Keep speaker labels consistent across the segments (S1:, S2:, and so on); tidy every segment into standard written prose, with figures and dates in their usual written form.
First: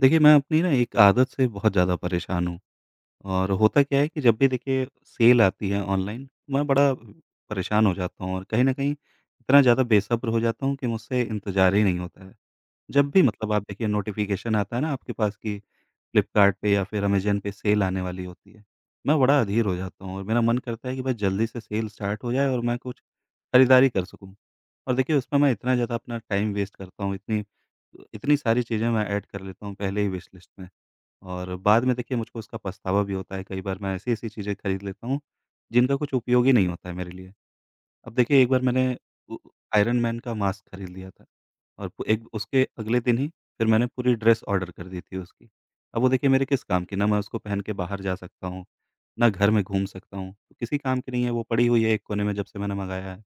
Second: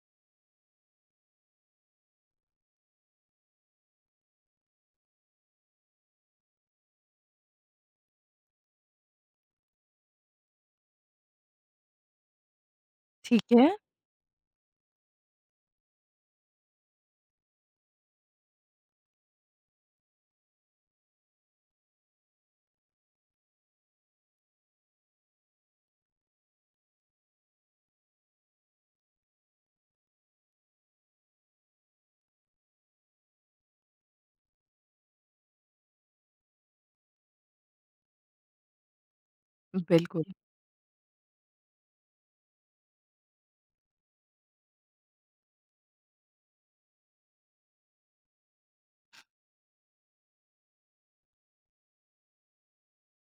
S1: देखिए, मैं अपनी ना एक आदत से बहुत ज़्यादा परेशान हूँ और होता क्या है कि जब भी देखिए सेल आती है ऑनलाइन, मैं बड़ा परेशान हो जाता हूँ और कहीं न कहीं इतना ज़्यादा बेसब्र हो जाता हूँ कि मुझसे इंतज़ार ही नहीं होता है। जब भी
S2: ठीक
S1: मतलब आप
S2: है,
S1: देखिए नोटिफ़िकेशन आता है ना आपके पास कि फ्लिपकार्ट पे या फिर अमेज़न पे सेल आने वाली होती है, मैं बड़ा अधीर हो जाता हूँ और मेरा मन करता है कि बस जल्दी से सेल स्टार्ट हो जाए और मैं कुछ खरीदारी कर सकूँ। और देखिए उसमें मैं इतना ज़्यादा अपना टाइम वेस्ट करता हूँ, इतनी इतनी सारी चीज़ें मैं ऐड कर लेता हूँ पहले ही विश लिस्ट में और बाद में देखिए मुझको उसका पछतावा भी होता है, कई बार मैं ऐसी-ऐसी चीज़ें खरीद लेता हूँ, जिनका कुछ उपयोग ही नहीं होता है मेरे लिए। अब देखिए एक बार मैंने उ आयरन मैन
S2: बिल्कुल।
S1: का मास्क खरीद लिया था और पु एक उसके अगले दिन ही फिर मैंने पूरी ड्रेस ऑर्डर कर दी थी उसकी। अब वो देखिए मेरे किस काम की, ना मैं उसको पहन के बाहर जा सकता हूँ, ना घर में घूम सकता हूँ, तो किसी काम की नहीं है, वो पड़ी हुई है एक कोने में जब से मैंने मँगाया है।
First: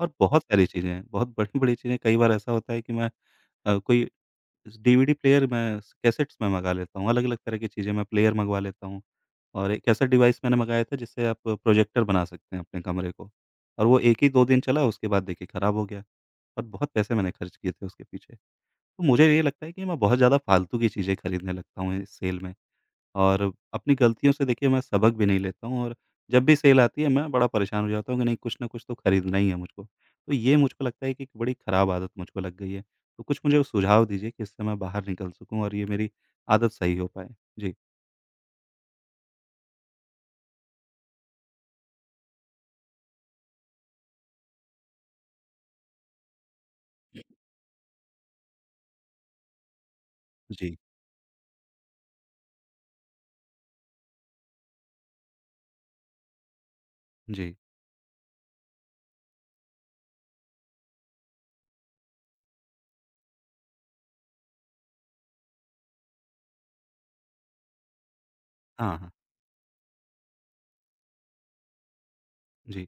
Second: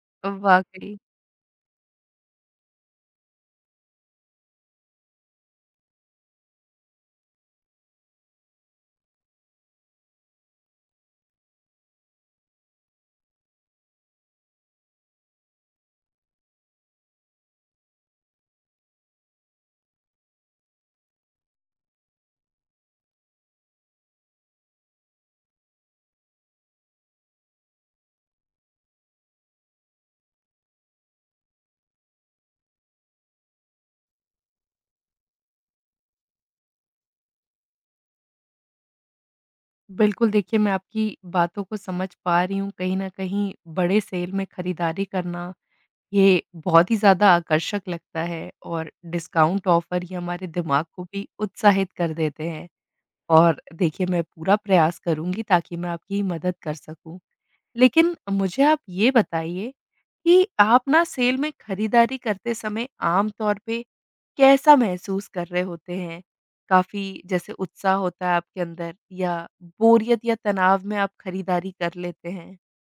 S1: और बहुत सारी चीज़ें
S2: वाक़ई।
S1: हैं, बहुत बड़ी-बड़ी चीज़ें कई बार ऐसा होता है कि मैं कोई डीवीडी प्लेयर मैं कैसेट्स में मँगा लेता हूँ, अलग-अलग तरह की चीज़ें मैं प्लेयर मँगवा लेता हूँ और एक ऐसा डिवाइस मैंने मँगाया था जिससे आप प्रोजेक्टर बना सकते हैं अपने कमरे को, और वो 1 ही 2 दिन चला, उसके बाद देखिए ख़राब हो गया और बहुत पैसे मैंने खर्च किए थे उसके पीछे। तो मुझे ये लगता है कि मैं बहुत ज़्यादा फ़ालतू की चीज़ें खरीदने लगता हूँ इस सेल में। और अपनी गलतियों से देखिए मैं सबक भी नहीं लेता हूँ, और जब भी सेल आती है मैं बड़ा परेशान हो जाता हूँ कि नहीं, कुछ ना कुछ तो खरीदना ही है मुझको। तो ये मुझको लगता है कि एक बड़ी ख़राब आदत मुझको लग गई है। तो कुछ मुझे सुझाव दीजिए कि इससे मैं बाहर निकल सकूँ और ये मेरी आदत सही हो पाए। जी।
S2: बिल्कुल, देखिए मैं आपकी बातों को समझ पा रही हूँ, कहीं न कहीं बड़े सेल में खरीदारी करना, ये बहुत ही ज़्यादा आकर्षक लगता है और डिस्काउंट ऑफ़र ये हमारे
S1: जी।
S2: दिमाग को भी उत्साहित कर देते हैं। और देखिए मैं पूरा प्रयास करूँगी ताकि मैं आपकी मदद कर सकूँ।
S1: जी।
S2: लेकिन मुझे आप ये बताइए कि आप ना सेल में खरीदारी करते समय आम तौर पे कैसा महसूस कर रहे होते हैं? काफ़ी जैसे उत्साह होता है आपके अंदर
S1: हाँ, हाँ।
S2: या बोरियत या तनाव में आप खरीदारी कर लेते हैं?
S1: जी।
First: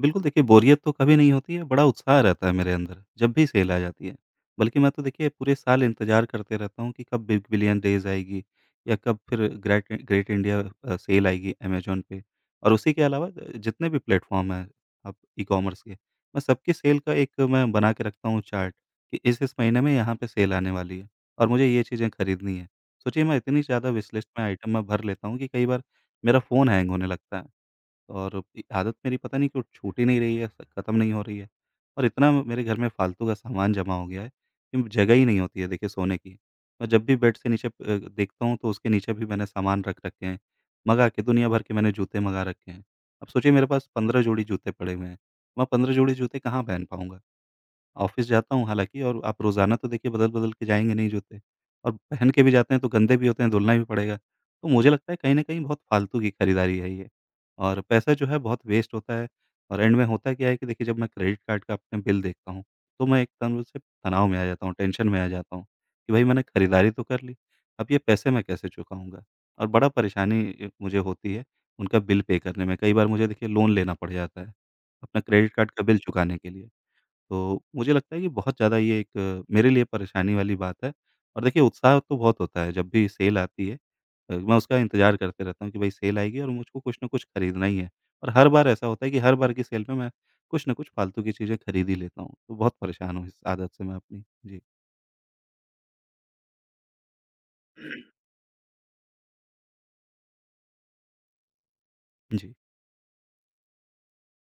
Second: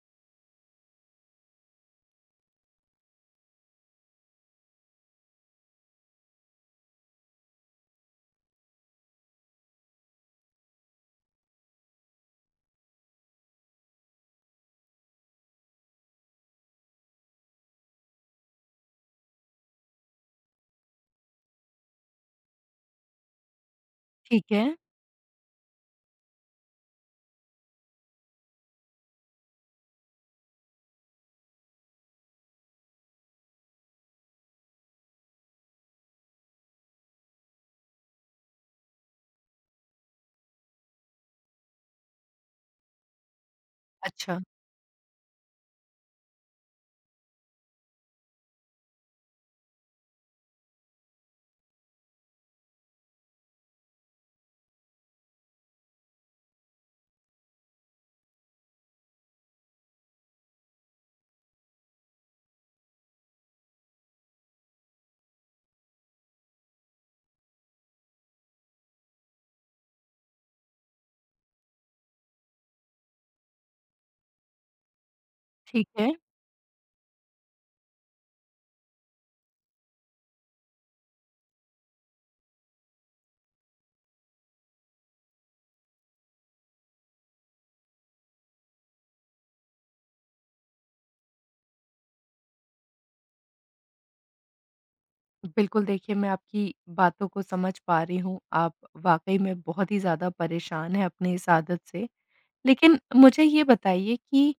S1: बिल्कुल, देखिए बोरियत तो कभी नहीं होती है, बड़ा उत्साह रहता है मेरे अंदर, जब भी सेल आ जाती है। बल्कि मैं तो देखिए पूरे साल इंतज़ार करते रहता हूँ कि कब बिग बिलियन डेज़ आएगी या कब फिर ग्रेट ग्रेट इंडिया सेल आएगी अमेज़न पे। और उसी के अलावा, जितने भी प्लेटफ़ॉर्म हैं अब ई-कॉमर्स के, मैं सबकी सेल का एक मैं बना के रखता हूँ चार्ट कि इस-इस महीने में यहाँ पे सेल आने वाली है और मुझे ये चीज़ें खरीदनी है। सोचिए मैं इतनी ज़्यादा विश लिस्ट में
S2: ठीक है।
S1: आइटम मैं भर लेता हूँ कि कई बार मेरा फ़ोन हैंग होने लगता है। और ये आदत मेरी पता नहीं क्यों छूट ही नहीं रही है, स खत्म नहीं हो रही है। और इतना मेरे घर में फालतू का सामान जमा हो गया है कि जगह ही नहीं होती है देखिए सोने की। मैं जब भी बेड से नीचे देखता हूँ, तो उसके नीचे भी मैंने सामान रख रखे हैं। मँगा के दुनिया भर के मैंने जूते मँगा रखे हैं। अब सोचिए मेरे पास 15
S2: अच्छा।
S1: जोड़ी जूते पड़े हुए हैं। मैं 15 जोड़ी जूते कहाँ पहन पाऊँगा? ऑफ़िस जाता हूँ हालाँकि, और आप रोज़ाना तो देखिए बदल-बदल के जाएँगे नहीं जूते, और पहन के भी जाते हैं तो गंदे भी होते हैं, धुलना भी पड़ेगा। तो मुझे लगता है कहीं न कहीं बहुत फालतू की खरीदारी है ये, और पैसा जो है बहुत वेस्ट होता है। और एंड में होता क्या है कि देखिए जब मैं क्रेडिट कार्ड का अपने बिल देखता हूँ, तो मैं एक तरह से तनाव में आ जाता हूँ, टेंशन में आ जाता हूँ कि भई मैंने खरीदारी तो कर ली, अब ये पैसे मैं कैसे चुकाऊँगा? और बड़ा परेशानी मुझे होती है उनका बिल पे करने में। कई बार मुझे देखिए लोन लेना पड़ जाता है, अपना क्रेडिट कार्ड का
S2: ठीक
S1: बिल
S2: है।
S1: चुकाने के लिए। तो मुझे लगता है कि बहुत ज़्यादा ये एक मेरे लिए परेशानी वाली बात है, और देखिए उत्साह तो बहुत होता है जब भी सेल आती है। मैं उसका इंतज़ार करते रहता हूँ कि भाई सेल आएगी और मुझको कुछ ना कुछ खरीदना ही है, और हर बार ऐसा होता है कि हर बार की सेल में मैं कुछ ना कुछ फालतू की चीज़ें खरीद ही लेता हूँ, तो बहुत परेशान हूँ इस आदत से मैं अपनी। जी।
S2: बिल्कुल देखिए, मैं आपकी बातों को समझ पा रही हूँ, आप वाक़ई में बहुत ही ज़्यादा परेशान हैं अपनी इस आदत से।
S1: जी।
S2: लेकिन मुझे ये बताइए कि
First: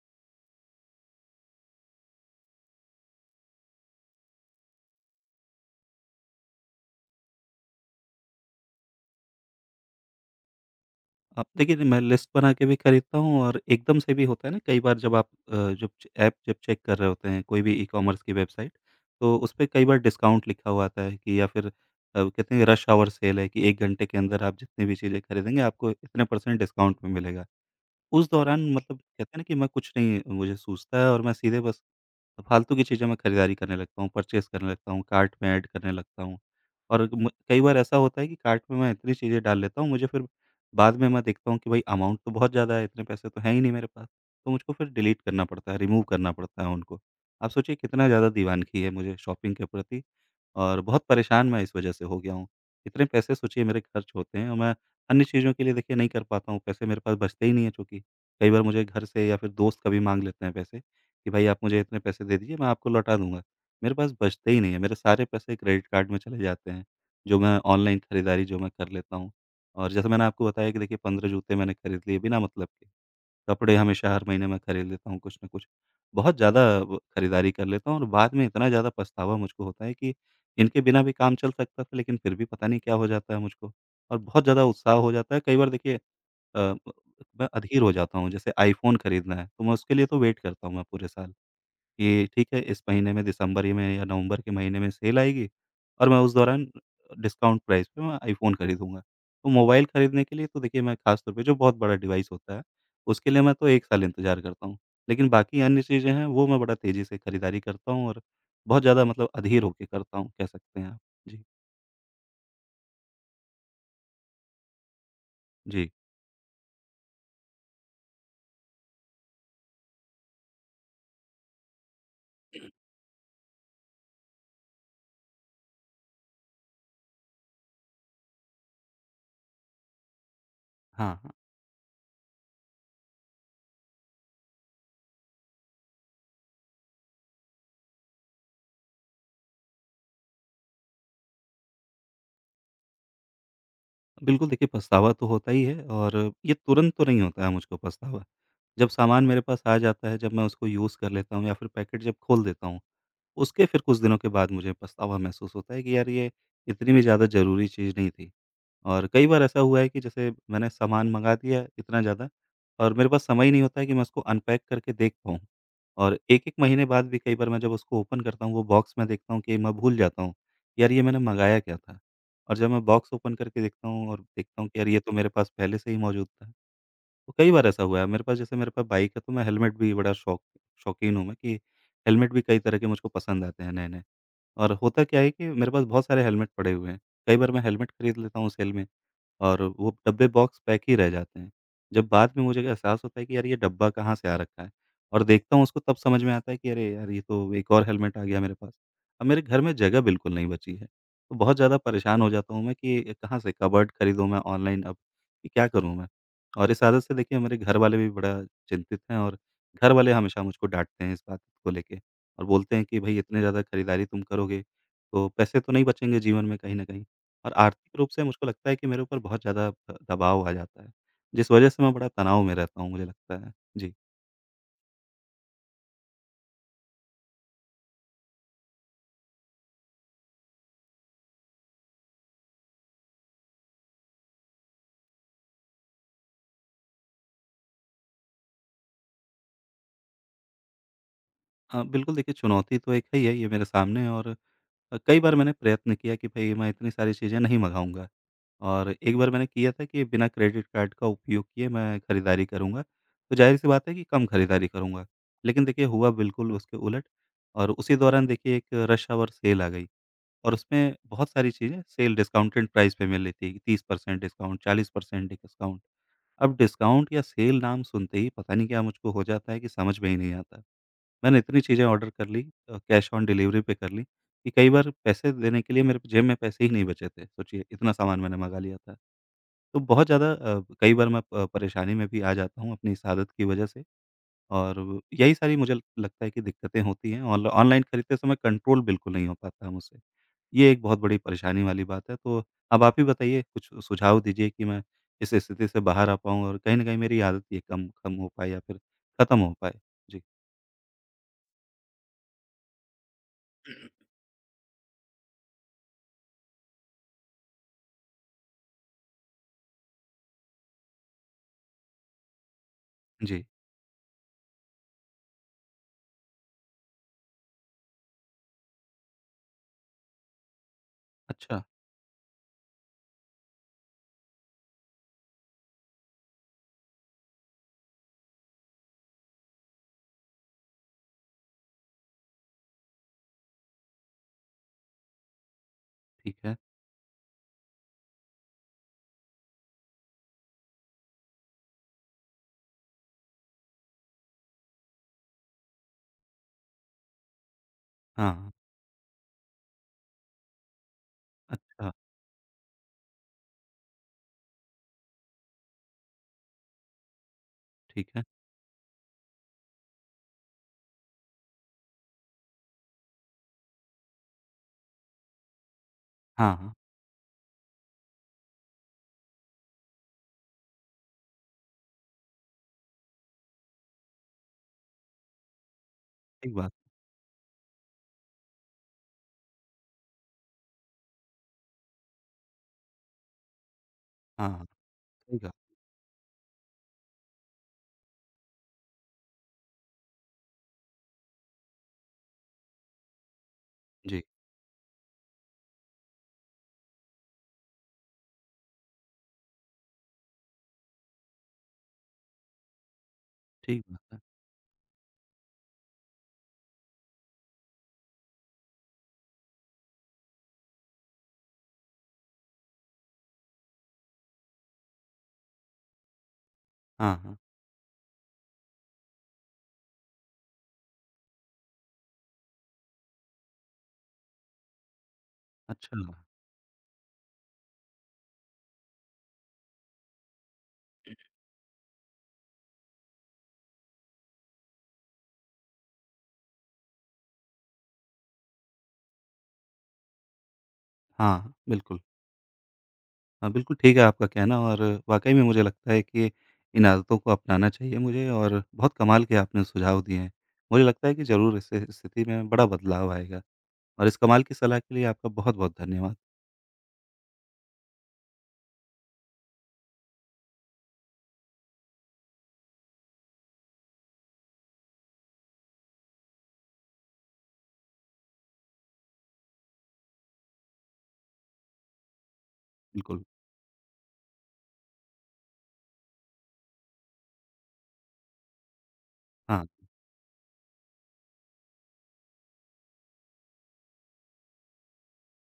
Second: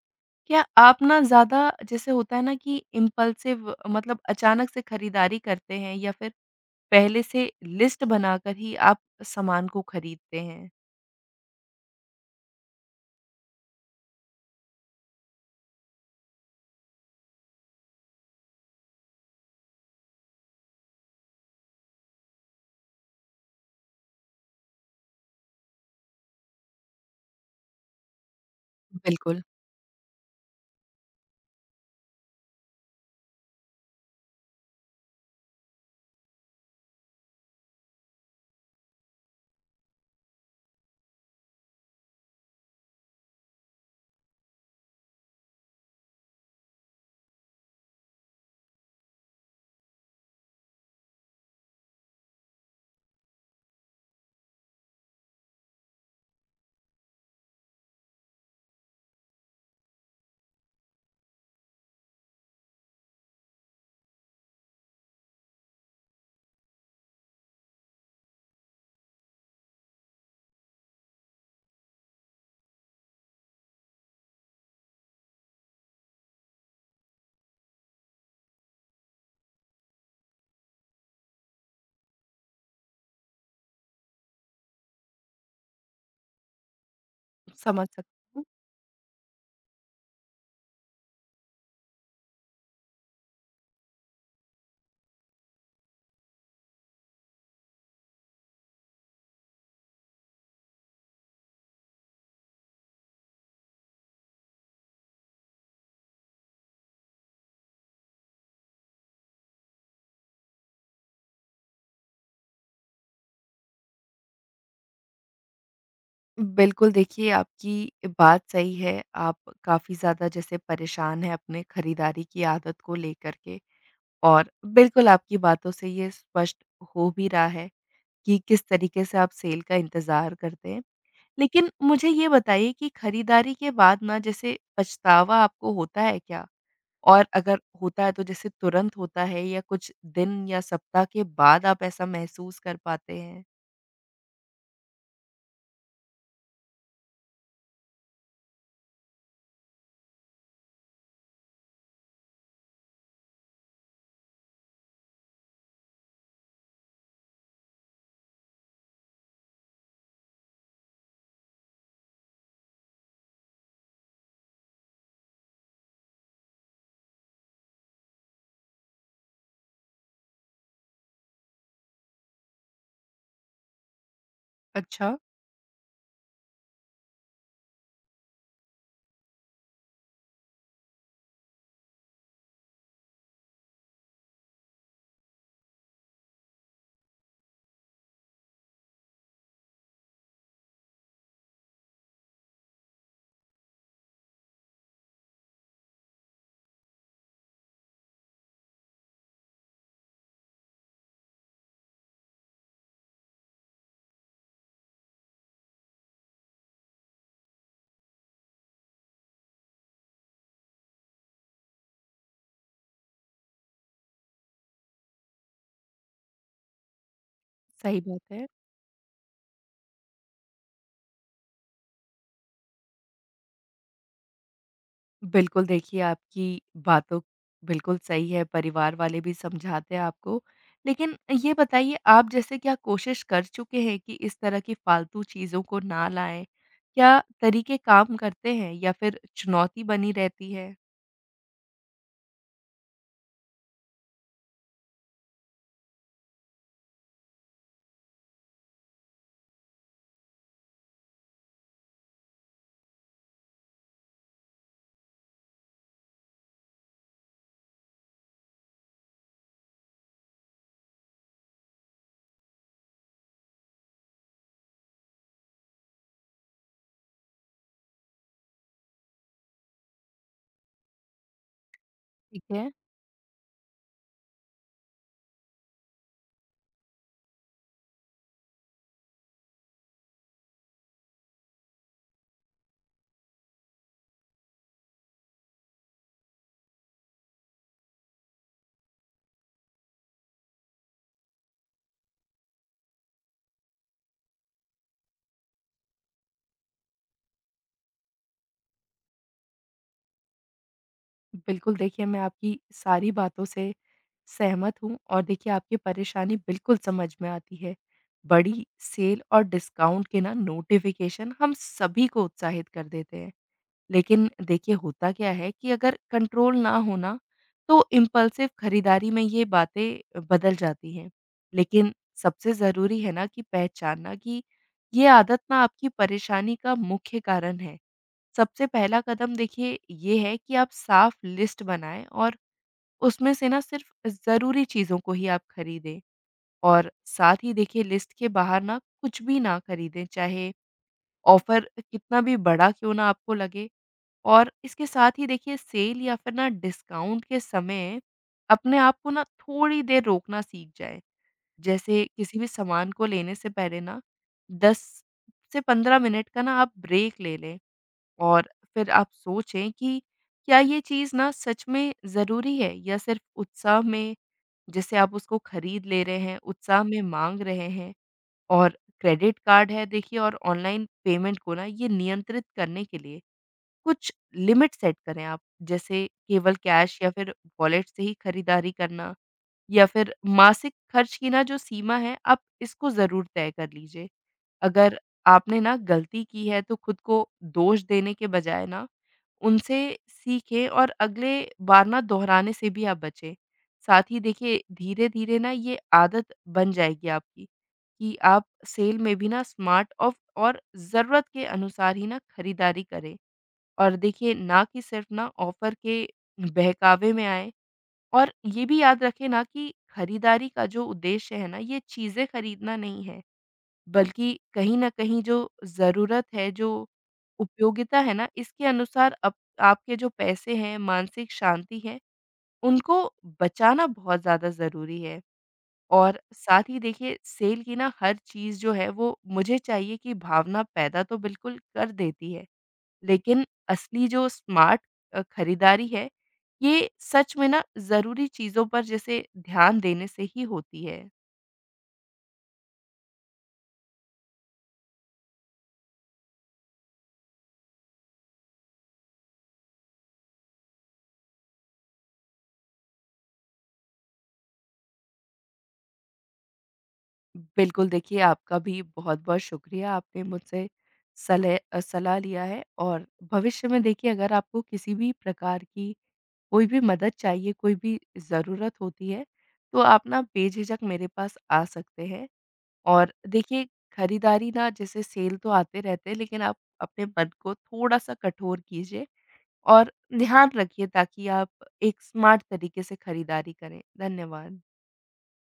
S2: क्या आप ना ज़्यादा जैसे होता है ना कि इम्पल्सिव मतलब अचानक से खरीदारी करते हैं या फिर पहले से लिस्ट बनाकर ही आप सामान को खरीदते हैं?
S1: अब देखिए मैं लिस्ट बना के भी खरीदता हूँ और एकदम से भी होता है ना, कई बार जब आप जब ऐप जब चेक कर रहे होते हैं कोई भी ई कॉमर्स की वेबसाइट, तो उस पे कई बार डिस्काउंट लिखा हुआ आता है कि या फिर कहते हैं रश आवर सेल है कि 1 घंटे के अंदर आप जितनी भी चीज़ें खरीदेंगे आपको इतने परसेंट डिस्काउंट में मिलेगा। उस दौरान मतलब कहते हैं
S2: बिल्कुल,
S1: ना कि मैं कुछ नहीं, मुझे सूझता है और मैं सीधे बस, तो फालतू की चीज़ें मैं खरीदारी करने लगता हूँ, परचेज़ करने लगता हूँ, कार्ट में ऐड करने लगता हूँ। और म कई बार ऐसा होता है कि कार्ट में मैं इतनी चीज़ें डाल लेता हूँ, मुझे फिर बाद में मैं देखता हूँ कि भाई अमाउंट तो बहुत ज़्यादा है, इतने पैसे तो हैं ही नहीं मेरे पास। तो मुझको फिर डिलीट करना पड़ता है, रिमूव करना पड़ता है उनको। आप सोचिए कितना ज़्यादा दीवानगी है मुझे शॉपिंग के प्रति, और बहुत परेशान मैं इस वज़ह से हो गया हूँ। इतने पैसे सोचिए मेरे खर्च होते हैं, और मैं अन्य चीज़ों के लिए देखिए नहीं कर पाता हूँ, पैसे मेरे पास बचते ही नहीं हैं चूँकि। कई बार मुझे घर से या फिर दोस्त कभी माँग लेते हैं पैसे, कि भाई आप मुझे इतने पैसे दे दीजिए, मैं आपको लौटा दूँगा। मेरे पास बचते ही नहीं है, मेरे सारे पैसे क्रेडिट कार्ड में चले जाते हैं, जो मैं ऑनलाइन खरीदारी जो मैं कर लेता हूँ। और जैसे मैंने आपको बताया कि देखिए 15 जूते मैंने खरीद लिए बिना मतलब के, कपड़े हमेशा हर महीने मैं खरीद लेता हूँ कुछ न कुछ। बहुत ज़्यादा ब खरीदारी कर लेता हूँ, और बाद में इतना ज़्यादा पछतावा मुझको होता है कि इनके बिना भी काम चल सकता था, लेकिन फिर भी पता नहीं क्या हो जाता है मुझको। और बहुत ज़्यादा उत्साह हो जाता है कई बार देखिए, अ, मैं अधीर
S2: समझ
S1: हो जाता
S2: सकती
S1: हूँ।
S2: हूँ।
S1: जैसे आईफ़ोन खरीदना है, तो मैं उसके लिए तो वेट करता हूँ मैं पूरे साल। कि ठीक है इस महीने में, दिसंबर ही में या नवंबर के महीने में सेल आएगी और मैं उस दौरान डिस्काउंट प्राइस पे मैं आईफ़ोन खरीदूँगा। तो मोबाइल खरीदने के लिए तो देखिए मैं ख़ास तौर पे, जो बहुत बड़ा डिवाइस होता है, उसके लिए मैं तो 1 साल इंतज़ार करता हूँ। लेकिन बाकी अन्य चीज़ें हैं वो मैं बड़ा तेज़ी से खरीदारी करता हूँ, और बहुत ज़्यादा मतलब अधीर होके करता हूँ कह सकते हैं आप। जी, जी।
S2: बिल्कुल देखिए, आपकी बात सही है, आप काफ़ी ज़्यादा जैसे परेशान हैं अपने खरीदारी की आदत को लेकर के, और बिल्कुल आपकी बातों से ये स्पष्ट हो भी रहा है कि किस तरीके से आप सेल का इंतज़ार करते हैं।
S1: हाँ, हाँ।
S2: लेकिन मुझे ये बताइए कि खरीदारी के बाद ना जैसे पछतावा आपको होता है क्या? और अगर होता है तो जैसे तुरंत होता है या कुछ दिन या सप्ताह के बाद आप ऐसा महसूस कर पाते हैं?
S1: बिल्कुल, देखिए पछतावा तो होता ही है, और ये तुरंत तो नहीं होता है मुझको पछतावा। जब सामान मेरे पास आ जाता है, जब मैं उसको यूज़ कर लेता हूँ या फिर पैकेट जब खोल देता हूँ, उसके फिर कुछ दिनों के बाद मुझे पछतावा महसूस होता है कि यार ये इतनी भी ज़्यादा ज़रूरी चीज़ नहीं थी। और कई बार ऐसा हुआ है कि जैसे मैंने सामान मँगा दिया इतना ज़्यादा और मेरे पास समय ही नहीं होता है कि मैं उसको अनपैक करके देख पाऊँ। और 1-1 महीने बाद भी कई बार मैं जब उसको ओपन करता हूँ, वो बॉक्स मैं देखता हूँ कि मैं भूल जाता हूँ, यार ये मैंने मँगाया क्या था? और जब मैं बॉक्स ओपन करके देखता हूँ और देखता हूँ कि यार ये तो
S2: अच्छा,
S1: मेरे पास पहले से ही मौजूद था। तो कई बार ऐसा हुआ है मेरे पास, जैसे मेरे पास बाइक है, तो मैं हेलमेट भी बड़ा शौकीन हूँ मैं, कि हेलमेट भी कई तरह के मुझको पसंद आते हैं नए नए, और होता क्या है कि मेरे पास बहुत सारे हेलमेट पड़े हुए हैं। कई बार मैं हेलमेट खरीद लेता हूँ सेल में, और वो डब्बे बॉक्स पैक ही रह जाते हैं। जब बाद में मुझे एहसास होता है कि यार ये डब्बा कहाँ से आ रखा है, और देखता हूँ उसको, तब समझ में आता है कि अरे यार ये तो एक और हेलमेट आ गया मेरे पास। अब मेरे घर में जगह बिल्कुल नहीं बची है। तो बहुत ज़्यादा परेशान हो जाता हूँ मैं कि ये कहाँ से कबर्ड खरीदूँ मैं ऑनलाइन अब, कि क्या करूँ मैं? और इस आदत से देखिए मेरे घर वाले भी बड़ा चिंतित हैं, और घर वाले हमेशा मुझको डाँटते हैं इस बात को लेके। और बोलते हैं कि भई इतने ज़्यादा खरीदारी तुम करोगे, तो पैसे तो नहीं बचेंगे जीवन में कहीं न कहीं। और आर्थिक
S2: सही
S1: रूप से
S2: बात
S1: मुझको
S2: है।
S1: लगता है कि मेरे ऊपर बहुत ज़्यादा द दबाव आ जाता है, जिस वजह से मैं बड़ा तनाव में रहता हूँ मुझे लगता है। जी।
S2: बिल्कुल, देखिए आपकी बातों बिल्कुल सही है, परिवार वाले भी समझाते हैं आपको। लेकिन ये बताइए, आप जैसे क्या कोशिश कर चुके हैं कि इस तरह की फालतू चीज़ों को ना लाएँ? क्या तरीके काम करते हैं या फिर चुनौती बनी रहती है?
S1: बिल्कुल देखिए चुनौती तो एक है ही है, ये मेरे सामने है, और कई बार मैंने प्रयत्न किया कि भई मैं इतनी सारी चीज़ें नहीं मँगाऊँगा, और एक बार मैंने किया था कि बिना क्रेडिट कार्ड का उपयोग किए मैं खरीदारी करूँगा, तो ज़ाहिर-सी बात है कि कम खरीदारी करूँगा। लेकिन देखिए हुआ बिल्कुल उसके उलट, और उसी दौरान देखिए एक रश ऑवर सेल आ गई, और उसमें बहुत सारी चीज़ें सेल डिस्काउंटेड प्राइस पे मिल रही थी, 30% डिस्काउंट, 40% डिस्काउंट। अब डिस्काउंट या सेल नाम सुनते ही पता नहीं क्या मुझको हो जाता है कि समझ में ही नहीं आता। मैंने इतनी चीज़ें ऑर्डर कर ली,
S2: ठीक है।
S1: कैश ऑन डिलीवरी पे कर ली, कि कई बार पैसे देने के लिए मेरे जेब में पैसे ही नहीं बचे थे, सोचिए इतना सामान मैंने मँगा लिया था। तो बहुत ज़्यादा कई बार मैं प परेशानी में भी आ जाता हूँ अपनी इस आदत की वजह से, और यही सारी मुझे लगता है कि दिक्कतें होती हैं ऑनलाइन खरीदते समय, कंट्रोल बिल्कुल नहीं हो पाता मुझसे। ये एक बहुत बड़ी परेशानी वाली बात है, तो अब आप ही बताइए, कुछ सुझाव दीजिए कि मैं इस स्थिति से बाहर आ पाऊँ और कहीं न कहीं मेरी आदत ये कम कम हो पाए या फिर खत्म हो पाए? जी।
S2: बिल्कुल, देखिए मैं आपकी सारी बातों से सहमत हूँ, और देखिए आपकी परेशानी बिल्कुल समझ में आती है। बड़ी सेल और डिस्काउंट के ना नोटिफ़िकेशन हम सभी को उत्साहित कर देते हैं।
S1: जी।
S2: लेकिन देखिए होता क्या है कि अगर कंट्रोल ना हो ना, तो इम्पल्सिव खरीदारी में ये बातें बदल जाती हैं।
S1: अच्छा,
S2: लेकिन सबसे ज़रूरी है ना कि पहचानना कि ये आदत ना आपकी परेशानी का मुख्य कारण है। सबसे पहला कदम देखिए ये है कि आप साफ लिस्ट बनाएँ और उसमें से ना सिर्फ़ ज़रूरी चीज़ों को ही आप खरीदें।
S1: ठीक है।
S2: और साथ ही देखिए, लिस्ट के बाहर ना कुछ भी ना खरीदें, चाहे ऑफ़र कितना भी बड़ा क्यों ना आपको लगे। और इसके साथ ही देखिए, सेल या फिर ना डिस्काउंट के समय
S1: हाँ,
S2: अपने आप को ना थोड़ी देर रोकना सीख जाए।
S1: अच्छा,
S2: जैसे किसी भी सामान को लेने से पहले ना 10 से 15 मिनट का ना आप ब्रेक ले लें,
S1: ठीक है।
S2: और फिर आप सोचें कि क्या ये चीज़ ना सच में ज़रूरी है या सिर्फ उत्साह में जैसे आप उसको खरीद ले रहे हैं,
S1: हाँ, हाँ।
S2: उत्साह में माँग रहे हैं। और क्रेडिट कार्ड है देखिए, और ऑनलाइन पेमेंट को ना ये नियंत्रित करने के लिए कुछ लिमिट सेट करें आप, जैसे
S1: ठीक
S2: केवल
S1: बात।
S2: कैश या फिर वॉलेट से ही खरीदारी करना, या फिर मासिक खर्च की ना जो सीमा है, आप इसको ज़रूर तय कर लीजिए।
S1: हाँ, हाँ,
S2: अगर
S1: सही कहा।
S2: आपने ना गलती की है, तो खुद को दोष देने के बजाय ना उनसे सीखें और अगले बार ना दोहराने से भी आप बचें। साथ ही
S1: जी,
S2: देखिए, धीरे-धीरे ना ये आदत बन जाएगी आपकी कि आप सेल में भी ना स्मार्ट ऑफ और ज़रूरत के अनुसार ही ना खरीदारी करें।
S1: ठीक
S2: और
S1: बात है।
S2: देखिए ना कि सिर्फ ना ऑफर के बहकावे में आएँ, और ये भी याद रखें ना कि खरीदारी का जो उद्देश्य है ना, ये चीज़ें खरीदना नहीं है, बल्कि कहीं न कहीं जो ज़रूरत है, जो
S1: हाँ, हाँ,
S2: उपयोगिता है ना, इसके अनुसार अप आपके जो पैसे हैं, मानसिक शांति है, उनको बचाना बहुत ज़्यादा ज़रूरी है।
S1: अच्छा
S2: और
S1: लगा।
S2: साथ ही देखिए, सेल की ना हर चीज़ जो है वो मुझे चाहिए की भावना पैदा तो बिल्कुल कर देती है। लेकिन असली जो स्मार्ट खरीदारी है, ये सच में ना ज़रूरी चीज़ों पर जैसे ध्यान देने से ही होती है।
S1: हाँ, बिल्कुल। हाँ, बिल्कुल ठीक है आपका कहना, और वाक़ई में मुझे लगता है कि इन आदतों को अपनाना चाहिए मुझे, और बहुत कमाल के आपने सुझाव दिए हैं। मुझे लगता है कि ज़रूर इससे स्थिति में बड़ा बदलाव आएगा, और इस कमाल की सलाह के लिए आपका बहुत-बहुत धन्यवाद।
S2: बिल्कुल, देखिए आपका भी बहुत-बहुत शुक्रिया, आपने मुझसे सलाह लिया है, और भविष्य में देखिए अगर आपको किसी भी प्रकार की कोई भी मदद चाहिए, कोई भी ज़रूरत होती है, तो आप ना बेझिझक मेरे पास आ सकते हैं। और
S1: बिल्कुल,
S2: देखिए, खरीदारी ना जैसे सेल तो आते रहते हैं, लेकिन आप अपने मन को थोड़ा-सा कठोर कीजिए
S1: हाँ।
S2: और ध्यान रखिए ताकि आप एक स्मार्ट तरीके से खरीदारी करें। धन्यवाद।